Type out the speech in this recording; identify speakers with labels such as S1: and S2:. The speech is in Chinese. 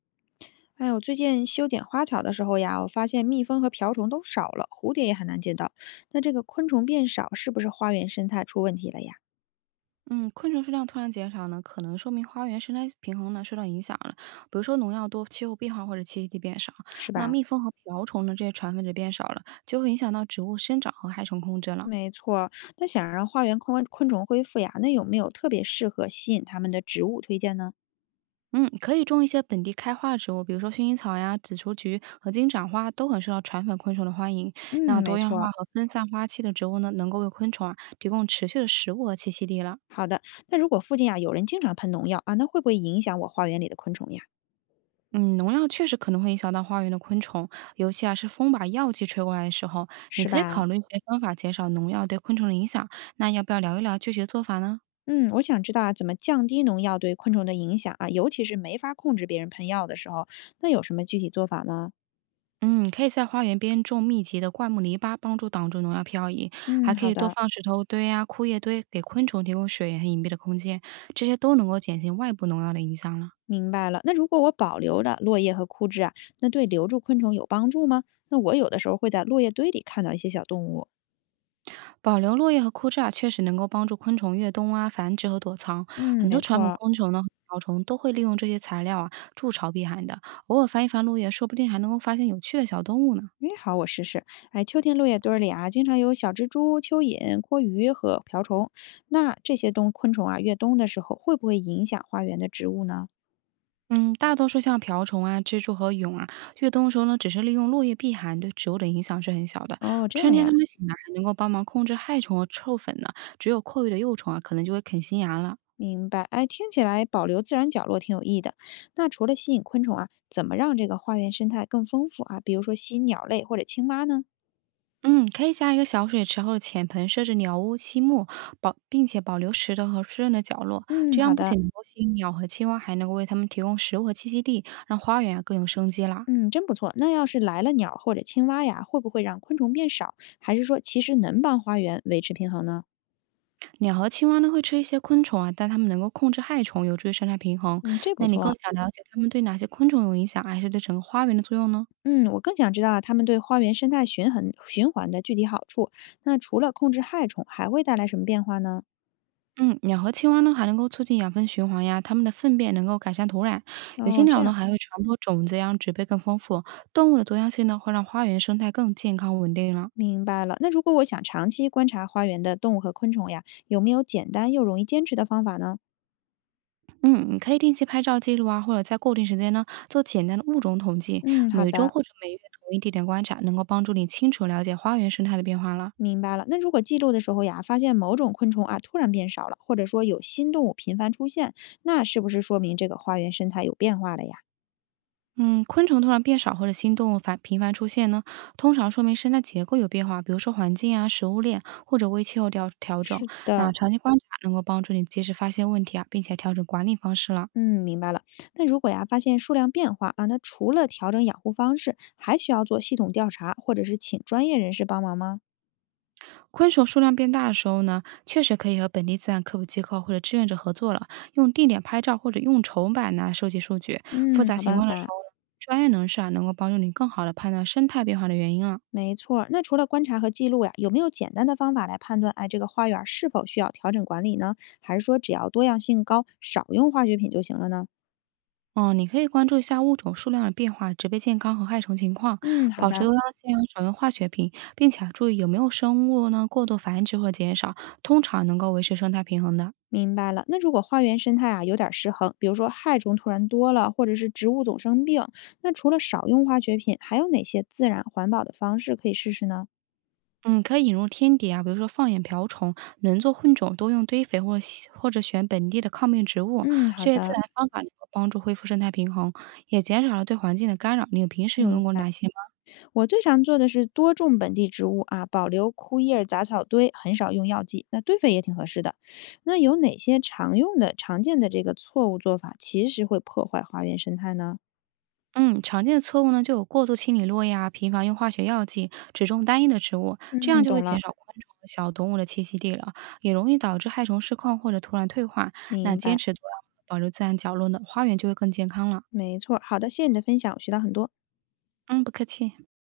S1: 哎，我最近修剪花草的时候呀，我发现蜜蜂和瓢虫都少了，蝴蝶也很难见到。那这个昆虫变少，是不是花园生态出问题了呀？
S2: 嗯，昆虫数量突然减少呢，可能说明花园生态平衡呢受到影响了，比如说农药多、气候变化或者栖息地变少。
S1: 是
S2: 那
S1: 吧？
S2: 蜜蜂和瓢虫呢，这些传粉者变少了，就会影响到植物生长和害虫控制了。
S1: 没错。那想让花园昆虫恢复呀，那有没有特别适合吸引它们的植物推荐呢？
S2: 嗯，可以种一些本地开花的植物，比如说薰衣草呀、紫雏菊和金盏花，都很受到传粉昆虫的欢迎。
S1: 嗯，
S2: 那多
S1: 没
S2: 样化
S1: 错。
S2: 和分散花期的植物呢，能够为昆虫啊提供持续的食物和栖息地了。
S1: 好的。那如果附近啊有人经常喷农药啊，那会不会影响我花园里的昆虫呀？
S2: 嗯，农药确实可能会影响到花园的昆虫，尤其啊是风把药剂吹过来的时候，你
S1: 是
S2: 可以考
S1: 吧？
S2: 虑一些方法减少农药对昆虫的影响。那要不要聊一聊具体的做法呢？
S1: 嗯，我想知道啊，怎么降低农药对昆虫的影响啊，尤其是没法控制别人喷药的时候，那有什么具体做法吗？
S2: 嗯，可以在花园边种密集的灌木篱笆，帮助挡住农药漂移，还
S1: 嗯，
S2: 可
S1: 好
S2: 以多
S1: 的。
S2: 放石头堆啊、枯叶堆，给昆虫提供水源和隐蔽的空间，这些都能够减轻外部农药的影响了。
S1: 明白了。那如果我保留了落叶和枯枝啊，那对留住昆虫有帮助吗？那我有的时候会在落叶堆里看到一些小动物。
S2: 保留落叶和枯枝啊，确实能够帮助昆虫越冬啊繁殖和躲藏。
S1: 嗯，
S2: 很多
S1: 没
S2: 传
S1: 错
S2: 统
S1: 儿。
S2: 昆虫呢，瓢虫都会利用这些材料啊筑巢避寒的。偶尔翻一翻落叶，说不定还能够发现有趣的小动物呢。
S1: 诶，好，我试试。哎，秋天落叶堆儿里啊，经常有小蜘蛛、蚯蚓、蛞蝓和瓢虫。那这些冬昆虫啊，越冬的时候会不会影响花园的植物呢？
S2: 嗯，大多数像瓢虫啊、蜘蛛和蛹啊，越冬的时候呢，只是利用落叶避寒，对植物的影响是很小的。
S1: 哦，这
S2: 春
S1: 样
S2: 天它
S1: 呀，
S2: 们醒来还能够帮忙控制害虫和臭粉呢，只有阔鱼的幼虫啊，可能就会啃新芽了。
S1: 明白。哎，听起来保留自然角落挺有益的。那除了吸引昆虫啊，怎么让这个花园生态更丰富啊？比如说吸引鸟类或者青蛙呢？
S2: 嗯，可以加一个小水池或者浅盆，设置鸟屋栖木，并且保留石头和湿润的角落，
S1: 嗯，
S2: 这
S1: 好
S2: 样不
S1: 的。
S2: 仅能够吸引鸟和青蛙，还能够为它们提供食物和栖息地，让花园啊更有生机啦。
S1: 嗯，真不错。那要是来了鸟或者青蛙呀，会不会让昆虫变少？还是说其实能帮花园维持平衡呢？
S2: 鸟和青蛙呢会吃一些昆虫啊，但它们能够控制害虫，有助于生态平衡。
S1: 嗯，这
S2: 那
S1: 不
S2: 你更
S1: 错。
S2: 想了解它们对哪些昆虫有影响，还是对整个花园的作用呢？
S1: 嗯，我更想知道啊，它们对花园生态循环的具体好处。那除了控制害虫，还会带来什么变化呢？
S2: 嗯，鸟和青蛙呢还能够促进养分循环呀，它们的粪便能够改善土壤。有些
S1: 哦，这
S2: 鸟呢
S1: 样
S2: 还会传播种子呀，让植被更丰富。动物的多样性呢会让花园生态更健康稳定了。
S1: 明白了。那如果我想长期观察花园的动物和昆虫呀，有没有简单又容易坚持的方法呢？
S2: 嗯，你可以定期拍照记录啊，或者在固定时间呢做简单的物种统计，
S1: 嗯，好
S2: 每周
S1: 的。
S2: 或者每月同一地点观察，能够帮助你清楚了解花园生态的变化了。
S1: 明白了，那如果记录的时候呀，发现某种昆虫啊突然变少了，或者说有新动物频繁出现，那是不是说明这个花园生态有变化了呀？
S2: 嗯，昆虫突然变少或者新动物频繁出现呢，通常说明生态结构有变化，比如说环境啊、食物链或者微气候调整。那长期观察能够帮助你及时发现问题啊，并且调整管理方式了。
S1: 嗯，明白了。那如果呀发现数量变化啊，那除了调整养护方式，还需要做系统调查，或者是请专业人士帮忙吗？
S2: 昆虫数量变大的时候呢，确实可以和本地自然科普机构或者志愿者合作了，用定点拍照或者用筹板来收集数据。复
S1: 嗯，
S2: 杂
S1: 好
S2: 情
S1: 办
S2: 况的时候
S1: 法，
S2: 呢，专业人士啊能够帮助你更好的判断生态变化的原因了。
S1: 没错儿。那除了观察和记录呀，有没有简单的方法来判断哎这个花园儿是否需要调整管理呢？还是说只要多样性高，少用化学品就行了呢？
S2: 哦，你可以关注一下物种数量的变化、植被健康和害虫情况，
S1: 嗯，好
S2: 保持
S1: 的。
S2: 多样性啊少用化学品，并且啊注意有没有生物呢过度繁殖或减少，通常能够维持生态平衡的。
S1: 明白了，那如果花园生态啊有点儿失衡，比如说害虫突然多了，或者是植物总生病，那除了少用化学品，还有哪些自然环保的方式可以试试呢？
S2: 嗯，可以引入天敌啊，比如说放眼瓢虫，能做混种多用堆肥或者选本地的抗病植物，
S1: 嗯，好
S2: 这些自
S1: 的，
S2: 然方法能够帮助恢复生态平衡，也减少了对环境的干扰。你平时有用
S1: 明
S2: 过
S1: 白。
S2: 哪些吗？
S1: 我最常做的是多种本地植物啊，保留枯叶儿杂草堆，很少用药剂。那堆肥也挺合适的。那有哪些常用的、常见的这个错误做法，其实会破坏花园生态呢？
S2: 嗯，常见的错误呢，就有过度清理落叶啊，频繁用化学药剂，只种单一的植物，这样
S1: 嗯，
S2: 就会
S1: 懂
S2: 减
S1: 了，
S2: 少昆虫和小动物的栖息地了，也容易导致害虫失控或者突然退化。那
S1: 明
S2: 坚
S1: 白，
S2: 持多样化保留自然角落呢，花园就会更健康了。
S1: 没错。好的，谢谢你的分享，我学到很多。
S2: 嗯，不客气。